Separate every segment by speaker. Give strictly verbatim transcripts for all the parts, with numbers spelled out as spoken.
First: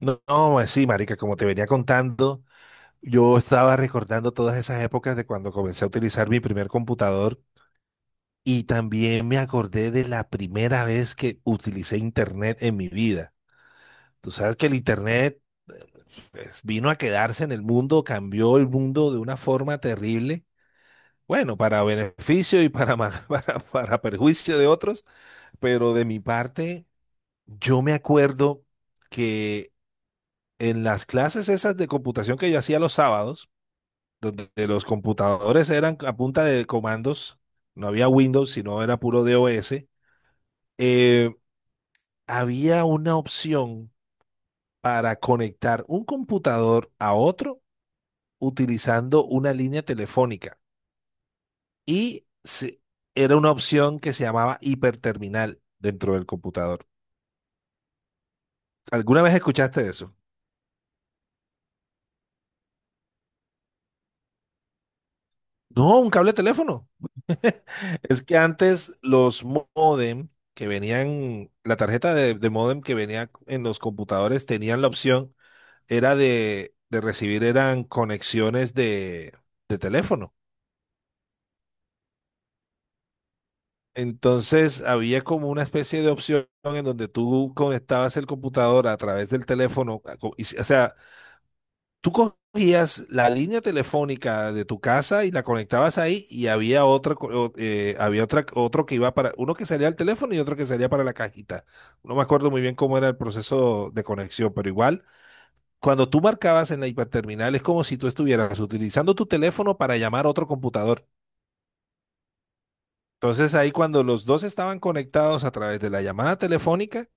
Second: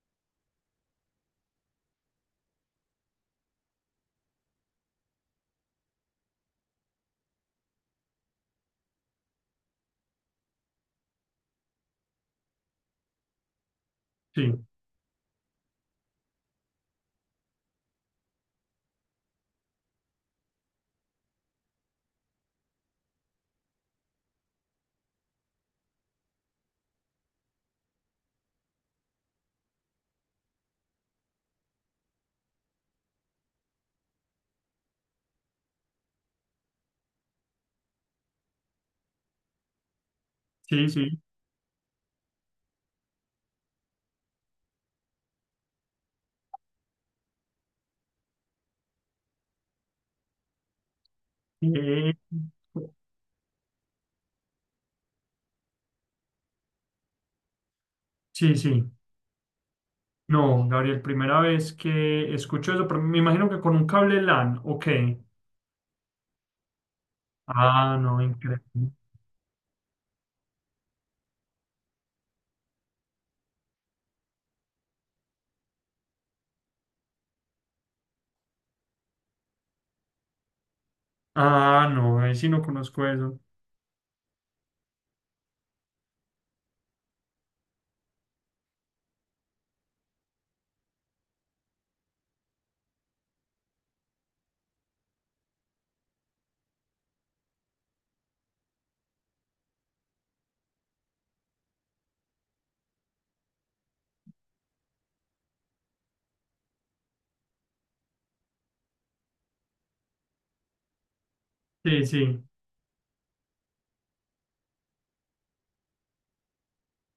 Speaker 1: No, no, pues sí, marica, como te venía contando, yo estaba recordando todas esas épocas de cuando comencé a utilizar mi primer computador y también me acordé de la primera vez que utilicé internet en mi vida. Tú sabes
Speaker 2: Sí,
Speaker 1: que el internet eh, pues, vino a quedarse en el mundo, cambió el mundo de una forma terrible. Bueno, para beneficio y para, mal- para, para perjuicio de otros, pero de mi parte, yo me acuerdo que en las clases esas de computación que yo hacía los sábados, donde los computadores eran a punta de comandos, no había Windows, sino era puro DOS.
Speaker 2: sí, sí.
Speaker 1: eh, Había una opción para conectar un computador a otro utilizando una línea telefónica.
Speaker 2: Eh,
Speaker 1: Y se- Era una opción que se llamaba hiperterminal dentro del computador.
Speaker 2: sí, sí.
Speaker 1: ¿Alguna vez escuchaste eso?
Speaker 2: No, Gabriel, primera vez que escucho eso, pero me imagino que con un cable L A N, ok.
Speaker 1: No, un cable de teléfono.
Speaker 2: Ah, no,
Speaker 1: Es que
Speaker 2: increíble.
Speaker 1: antes los modem que venían, la tarjeta de, de modem que venía en los computadores tenían la opción, era de, de recibir, eran conexiones de, de teléfono.
Speaker 2: Ah, no, ahí sí no conozco eso.
Speaker 1: Entonces había como una especie de opción en donde tú conectabas el computador a través del teléfono, a co- y s- o sea, tú cogías la línea telefónica de tu casa y la conectabas ahí y había otra, co- o- eh, había otra, otro que iba para, uno que salía al teléfono y otro que salía para la cajita. No me acuerdo muy bien cómo era el proceso de conexión, pero igual, cuando tú marcabas en la hiperterminal es como si tú estuvieras utilizando tu teléfono para llamar a otro computador.
Speaker 2: Sí, sí.
Speaker 1: Entonces ahí cuando los dos estaban conectados a través de la llamada telefónica,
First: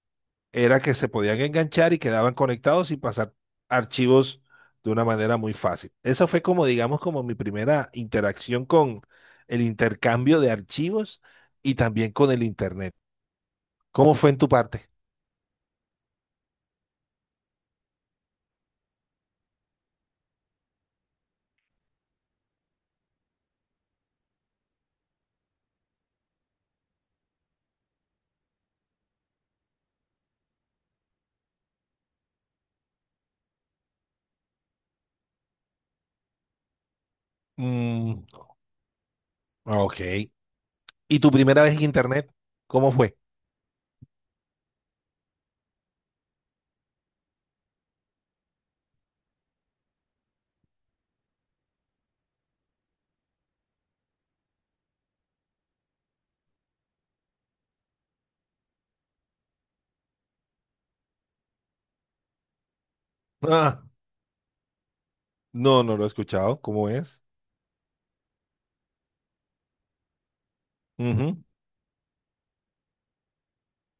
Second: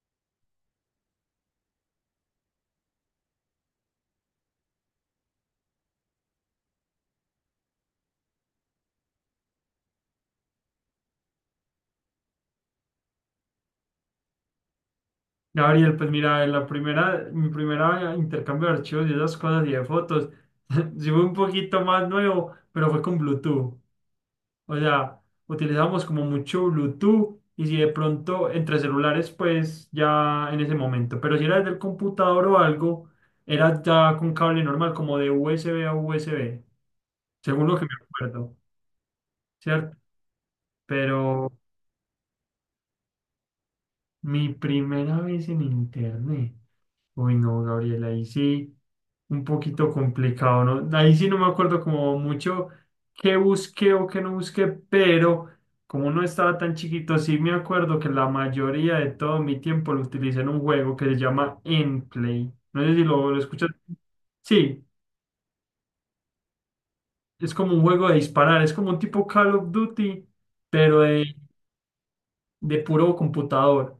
Speaker 1: era que se podían enganchar y quedaban conectados y pasar archivos de una manera muy fácil. Esa fue como, digamos, como mi primera interacción con el intercambio de archivos y también con el Internet. ¿Cómo fue en tu parte?
Speaker 2: Gabriel, pues mira, la primera, mi primera intercambio de archivos y esas cosas y de fotos, sí fue un poquito más nuevo, pero fue con Bluetooth. O sea, utilizamos como mucho Bluetooth y si de pronto entre celulares, pues ya en ese momento. Pero si era desde el computador o algo, era ya con cable normal, como de U S B a U S B, según lo que me
Speaker 1: Mm,
Speaker 2: acuerdo, ¿cierto?
Speaker 1: ok. ¿Y tu
Speaker 2: Pero
Speaker 1: primera vez en Internet? ¿Cómo fue?
Speaker 2: mi primera vez en internet. Uy, no, Gabriel, ahí sí, un poquito complicado, ¿no? Ahí sí no me acuerdo como mucho qué busqué o qué no busqué, pero como no estaba tan chiquito, sí me acuerdo que la mayoría de todo mi tiempo lo utilicé en un juego que se llama Endplay. No sé si lo, lo escuchas.
Speaker 1: Ah,
Speaker 2: Sí,
Speaker 1: no, no lo he escuchado. ¿Cómo es?
Speaker 2: es como un juego de disparar, es como un tipo Call of Duty, pero de,
Speaker 1: Ujú.
Speaker 2: de puro computador.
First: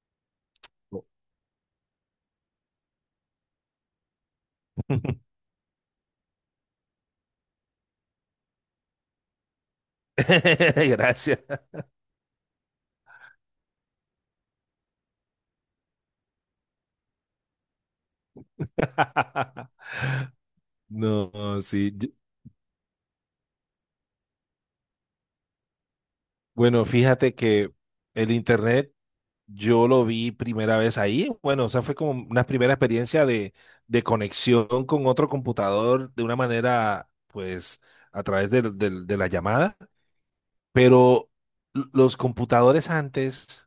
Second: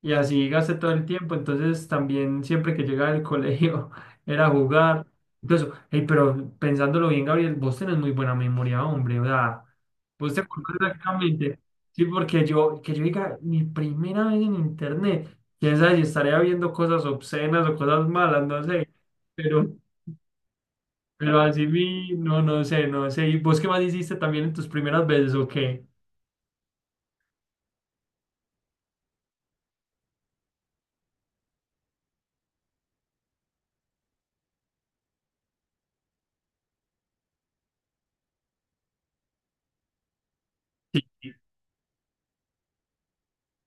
Speaker 2: Y así gasté todo el tiempo. Entonces también siempre que llegaba del colegio era jugar. Incluso, hey, pero pensándolo bien, Gabriel, vos tenés muy buena memoria, hombre. O sea, vos te acordás
Speaker 1: Gracias.
Speaker 2: exactamente. Sí, porque yo, que yo diga, mi primera vez en internet, quién sabe si estaría viendo cosas obscenas o cosas malas, no sé. Pero, pero
Speaker 1: No,
Speaker 2: así
Speaker 1: sí. Yo-
Speaker 2: vi, no, no sé, no sé. ¿Y vos qué más hiciste también en tus primeras veces o qué?
Speaker 1: Bueno, fíjate que el Internet yo lo vi primera vez ahí. Bueno, o sea, fue como una primera experiencia de, de conexión con otro computador de una manera, pues, a través del- del- de, la llamada.
Speaker 2: Sí.
Speaker 1: Pero l- los computadores antes,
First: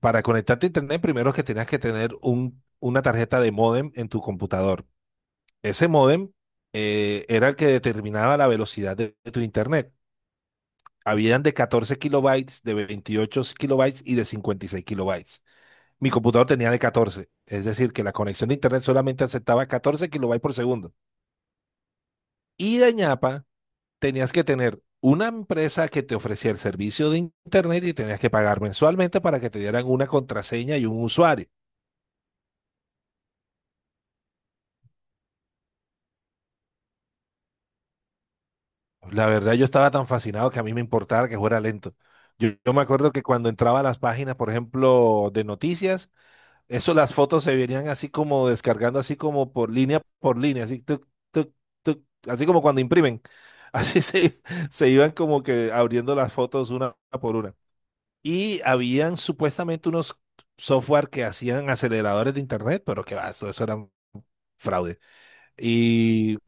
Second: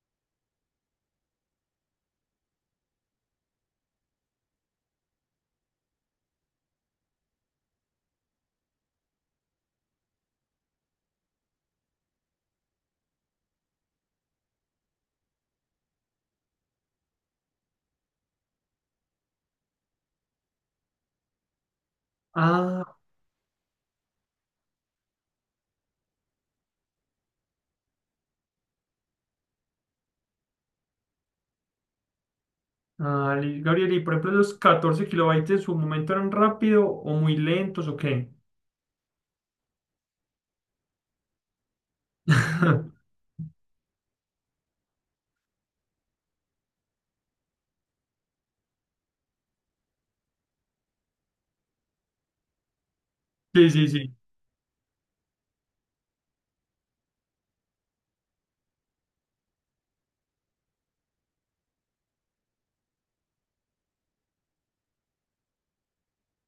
Speaker 1: para conectarte a internet, primero que tenías que tener un, una tarjeta de módem en tu computador. Ese módem eh, era el que determinaba la velocidad de, de tu internet. Habían de catorce kilobytes, de veintiocho kilobytes y de cincuenta y seis kilobytes. Mi computador tenía de catorce, es decir, que la conexión de internet solamente aceptaba catorce kilobytes por segundo. Y de
Speaker 2: Ah.
Speaker 1: ñapa, tenías que tener una empresa que te ofrecía el servicio de internet y tenías que pagar mensualmente para que te dieran una contraseña y un usuario.
Speaker 2: Ah, li- Gabriel, y por ejemplo, ¿los catorce kilobytes en su momento eran rápido o muy lentos o qué?
Speaker 1: La verdad, yo estaba tan fascinado que a mí me importaba que fuera lento. Yo, yo me acuerdo que cuando entraba a las páginas, por ejemplo, de noticias, eso las fotos se venían así como descargando, así como por línea por línea, así, tuc, tuc, tuc, así como cuando imprimen.
Speaker 2: Sí, sí,
Speaker 1: Así
Speaker 2: sí,
Speaker 1: se, se iban como que abriendo las fotos una por una. Y habían supuestamente unos software que hacían aceleradores de internet, pero que va, eso, eso era fraude. Y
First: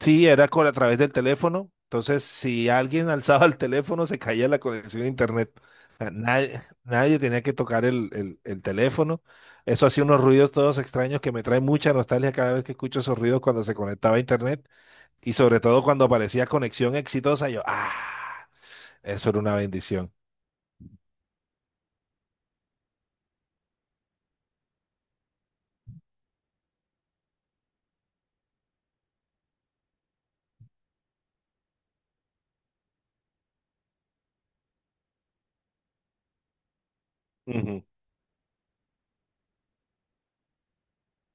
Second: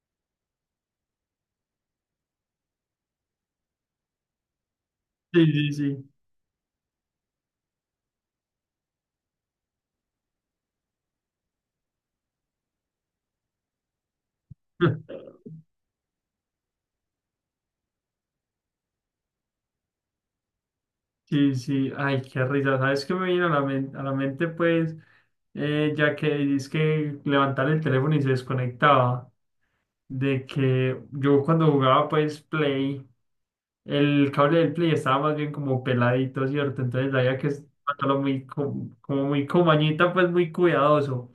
Speaker 1: sí, era con, a través del teléfono. Entonces, si alguien alzaba el teléfono, se caía la conexión a
Speaker 2: sí,
Speaker 1: internet.
Speaker 2: sí,
Speaker 1: O
Speaker 2: sí.
Speaker 1: sea, nadie, nadie tenía que tocar el, el- el teléfono. Eso hacía unos ruidos todos extraños que me trae mucha nostalgia cada vez que escucho esos ruidos cuando se conectaba a internet. Y sobre todo cuando aparecía conexión exitosa, yo, ah, eso era una bendición.
Speaker 2: Sí, sí, ay, qué risa. ¿Sabes qué me viene a la mente? A la mente, pues, eh, ya que es que levantar el teléfono y se desconectaba, de que yo cuando jugaba, pues, Play. El cable del Play estaba más bien como peladito, ¿cierto? Entonces había que
Speaker 1: Ujú,
Speaker 2: estarlo muy, co- como muy comañita, pues muy cuidadoso.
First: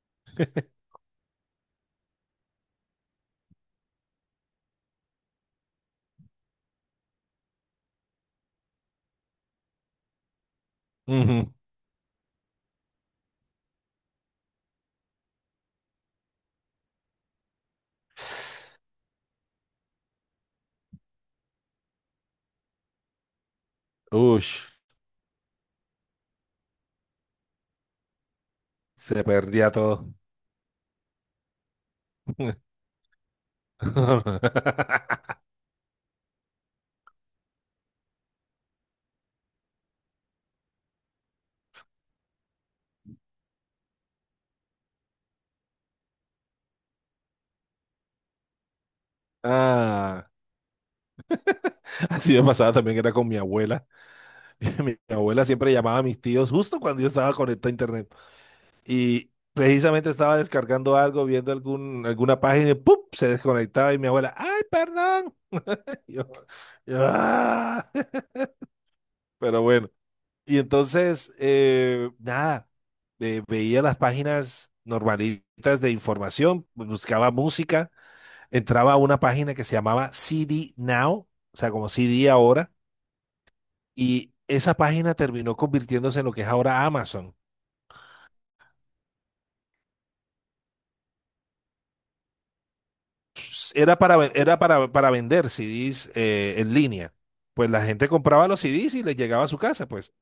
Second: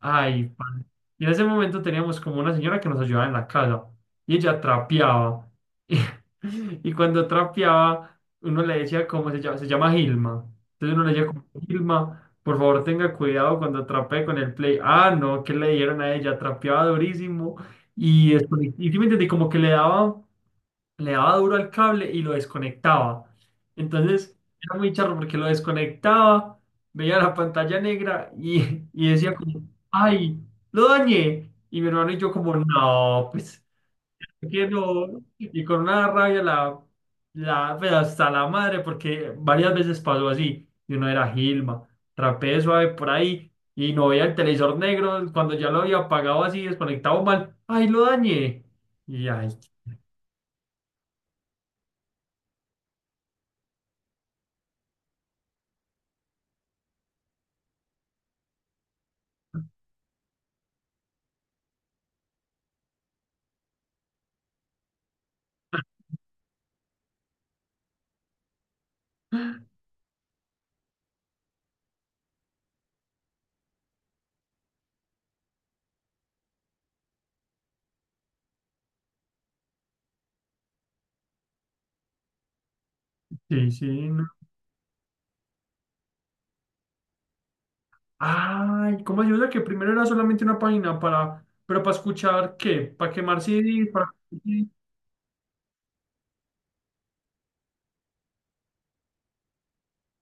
Speaker 2: Ay, pan. Y en ese momento teníamos como una señora que nos ayudaba en la casa y ella trapeaba. Y, y cuando trapeaba, uno le decía cómo se llama, se llama Gilma. Entonces uno le decía como,
Speaker 1: ujú.
Speaker 2: Gilma, por favor tenga cuidado cuando trapee con el play. Ah, no, ¿qué le dijeron a ella? Trapeaba durísimo. Y después, y sí me entendí, como que le daba le daba duro al cable y lo desconectaba. Entonces
Speaker 1: Uy,
Speaker 2: era muy charro porque lo desconectaba, veía la pantalla negra y, y
Speaker 1: se
Speaker 2: decía como,
Speaker 1: perdía todo.
Speaker 2: ay, lo dañé. Y mi hermano y yo como, no, pues, ¿por qué no? Y con una rabia la, la, pero hasta la madre, porque varias veces pasó así. Y uno era Gilma, rapeé suave por ahí y no veía el televisor negro. Cuando ya lo había apagado así, desconectado mal, ay, lo dañé. Y ay,
Speaker 1: Ah, así me pasaba también que era con mi abuela. Mi abuela siempre llamaba a mis tíos justo cuando yo estaba conectado a internet. Y precisamente estaba descargando algo, viendo algún, alguna página y ¡pum! Se desconectaba y mi abuela, ¡ay, perdón! Yo- yo, "Ah". Pero bueno, y entonces, eh, nada, eh, veía las páginas normalitas de información, buscaba música. Entraba a una página que se llamaba C D Now, o sea, como C D ahora,
Speaker 2: sí, sí, no.
Speaker 1: y esa página terminó convirtiéndose en lo que es ahora Amazon.
Speaker 2: Ay, ¿cómo ayuda? Que primero era solamente una página para, pero para escuchar qué, para quemar C D,
Speaker 1: Era
Speaker 2: para...
Speaker 1: para, ven- era
Speaker 2: Sí,
Speaker 1: para, para vender C Ds eh, en línea. Pues la gente compraba los C Ds y les llegaba a su casa, pues.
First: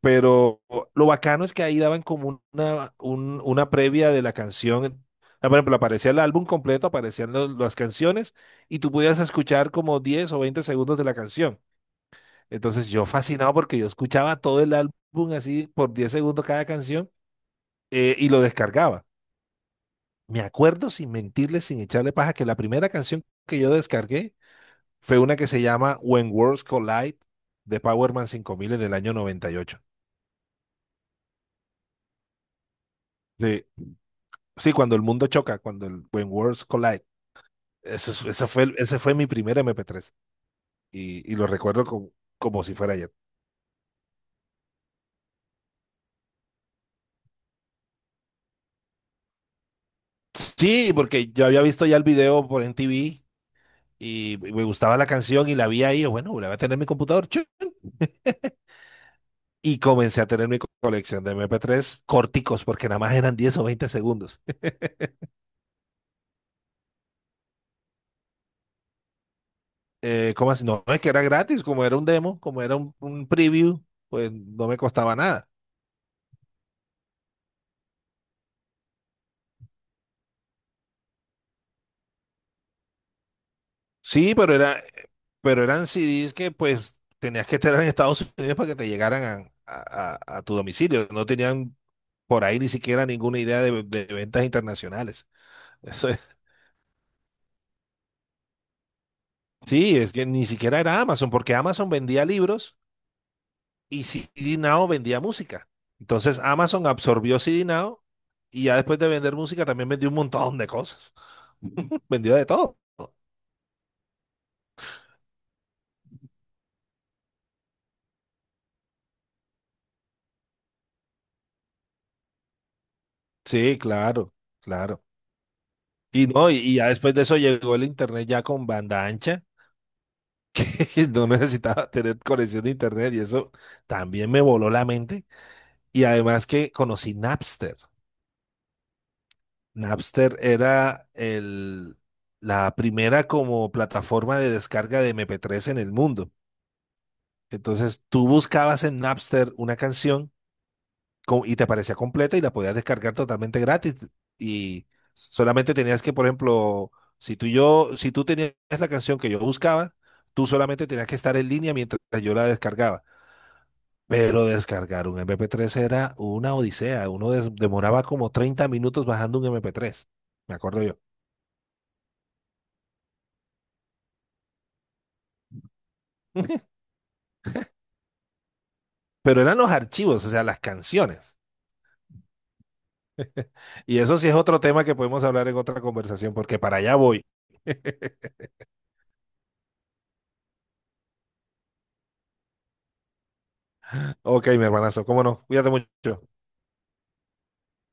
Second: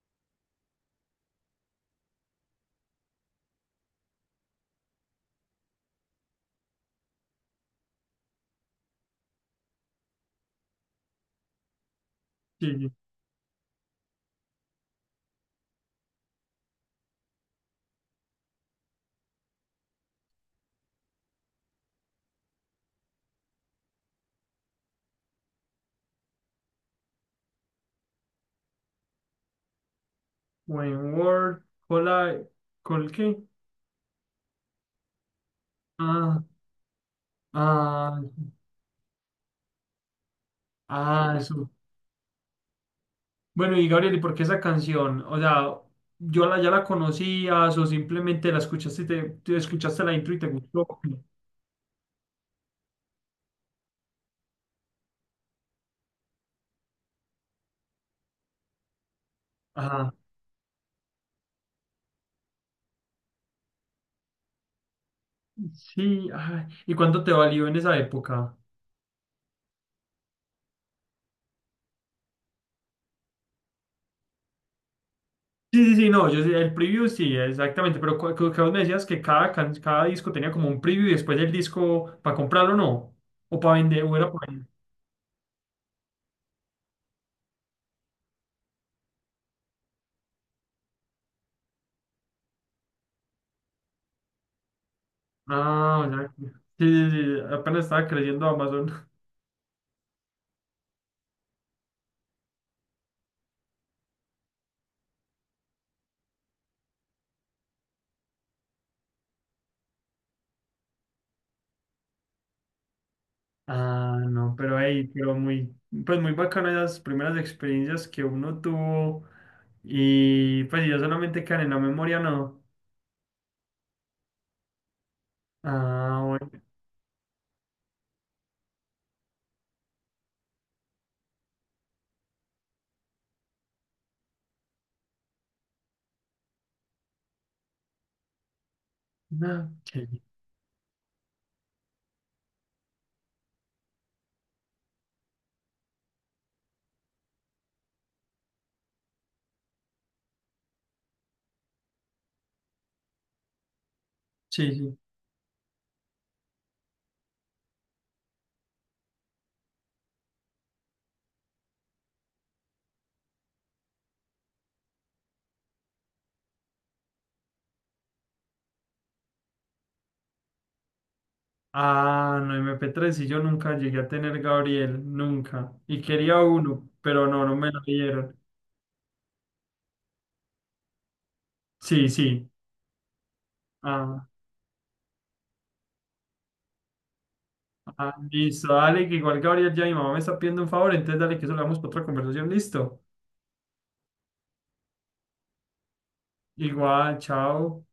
Speaker 1: Pero lo bacano es que ahí daban como una, un- una previa de la canción. Ah, por ejemplo, aparecía el álbum completo, aparecían lo- las canciones y tú podías escuchar como diez o veinte segundos de la canción. Entonces
Speaker 2: sí.
Speaker 1: yo fascinado porque yo escuchaba todo el álbum así por diez segundos cada canción eh, y lo descargaba. Me acuerdo sin mentirle, sin echarle paja, que la primera canción que yo descargué fue una que se llama When Worlds Collide de Power Man cinco mil del año noventa y ocho.
Speaker 2: When Word, cola, ¿col qué?
Speaker 1: Sí, sí, cuando el mundo choca, cuando el When
Speaker 2: Ah,
Speaker 1: Worlds Collide. Eso,
Speaker 2: ah,
Speaker 1: es- eso fue, el- ese fue mi primer M P tres y, y
Speaker 2: ah,
Speaker 1: lo
Speaker 2: eso.
Speaker 1: recuerdo como, como si fuera ayer.
Speaker 2: Bueno, y Gabriel, ¿y por qué esa canción? O sea, ¿yo la, ya la conocías o simplemente la escuchaste y te, te escuchaste la intro y te gustó?
Speaker 1: Sí, porque yo había visto ya el video por M T V y me gustaba la canción y la vi ahí, yo, bueno, la voy a tener en mi computador, chu. Y
Speaker 2: Ajá.
Speaker 1: comencé a tener mi co- colección de mp tres corticos, porque nada más eran diez o veinte segundos.
Speaker 2: Sí, ay, ¿y cuánto te valió en esa época?
Speaker 1: Eh, ¿cómo así? No, es que era gratis, como era un demo, como era un, un preview, pues no me costaba nada.
Speaker 2: Sí, sí, sí, no, yo sí, el preview sí, exactamente, pero cu- cu- que vos me decías que cada, can- cada disco tenía como un preview y después el disco para comprarlo, ¿no? O para vender, o era
Speaker 1: Sí,
Speaker 2: para
Speaker 1: pero
Speaker 2: vender.
Speaker 1: era, pero eran C Ds que pues tenías que estar en Estados Unidos para que te llegaran a, a- a- a tu domicilio. No tenían por ahí ni siquiera ninguna idea de, de ventas internacionales.
Speaker 2: Ah,
Speaker 1: Eso es-
Speaker 2: ya. Sí, sí, sí, apenas estaba creciendo Amazon.
Speaker 1: Sí, es que ni siquiera era Amazon, porque Amazon vendía libros y C D Now vendía música. Entonces Amazon absorbió C D Now y ya después de vender música también vendió un montón de cosas. Vendió de todo.
Speaker 2: Ah, no, pero ahí, pero muy, pues muy bacano esas primeras experiencias que uno tuvo y pues yo solamente quedan en la memoria, ¿no?
Speaker 1: Sí, claro, claro.
Speaker 2: Ah,
Speaker 1: Y
Speaker 2: bueno.
Speaker 1: no, y, y ya después de eso llegó el internet ya con banda ancha, que no necesitaba tener conexión de internet y eso también me voló la mente. Y además que conocí Napster.
Speaker 2: Ah, ok.
Speaker 1: Napster era el, la primera como plataforma de descarga de M P tres en el mundo. Entonces tú buscabas en Napster una canción co- y te aparecía completa y la podías descargar totalmente gratis.
Speaker 2: Sí,
Speaker 1: Y
Speaker 2: sí.
Speaker 1: solamente tenías que, por ejemplo, si tú y yo, si tú tenías la canción que yo buscaba, tú solamente tenías que estar en línea mientras yo la descargaba. Pero descargar un M P tres era una odisea. Uno des- demoraba como treinta minutos bajando un M P tres. Me acuerdo yo.
Speaker 2: Ah, no, M P tres y yo nunca llegué a tener Gabriel, nunca. Y quería uno, pero no, no me lo dieron.
Speaker 1: Pero eran los archivos, o sea, las canciones.
Speaker 2: Sí, sí.
Speaker 1: Y eso
Speaker 2: Ah,
Speaker 1: sí es otro tema que podemos hablar en otra conversación, porque para allá voy.
Speaker 2: ah, listo, dale, que igual Gabriel ya mi mamá me está pidiendo un favor, entonces dale que eso lo damos para otra conversación, listo.
Speaker 1: Ok, mi hermanazo, cómo no. Cuídate mucho.
Speaker 2: Igual, chao.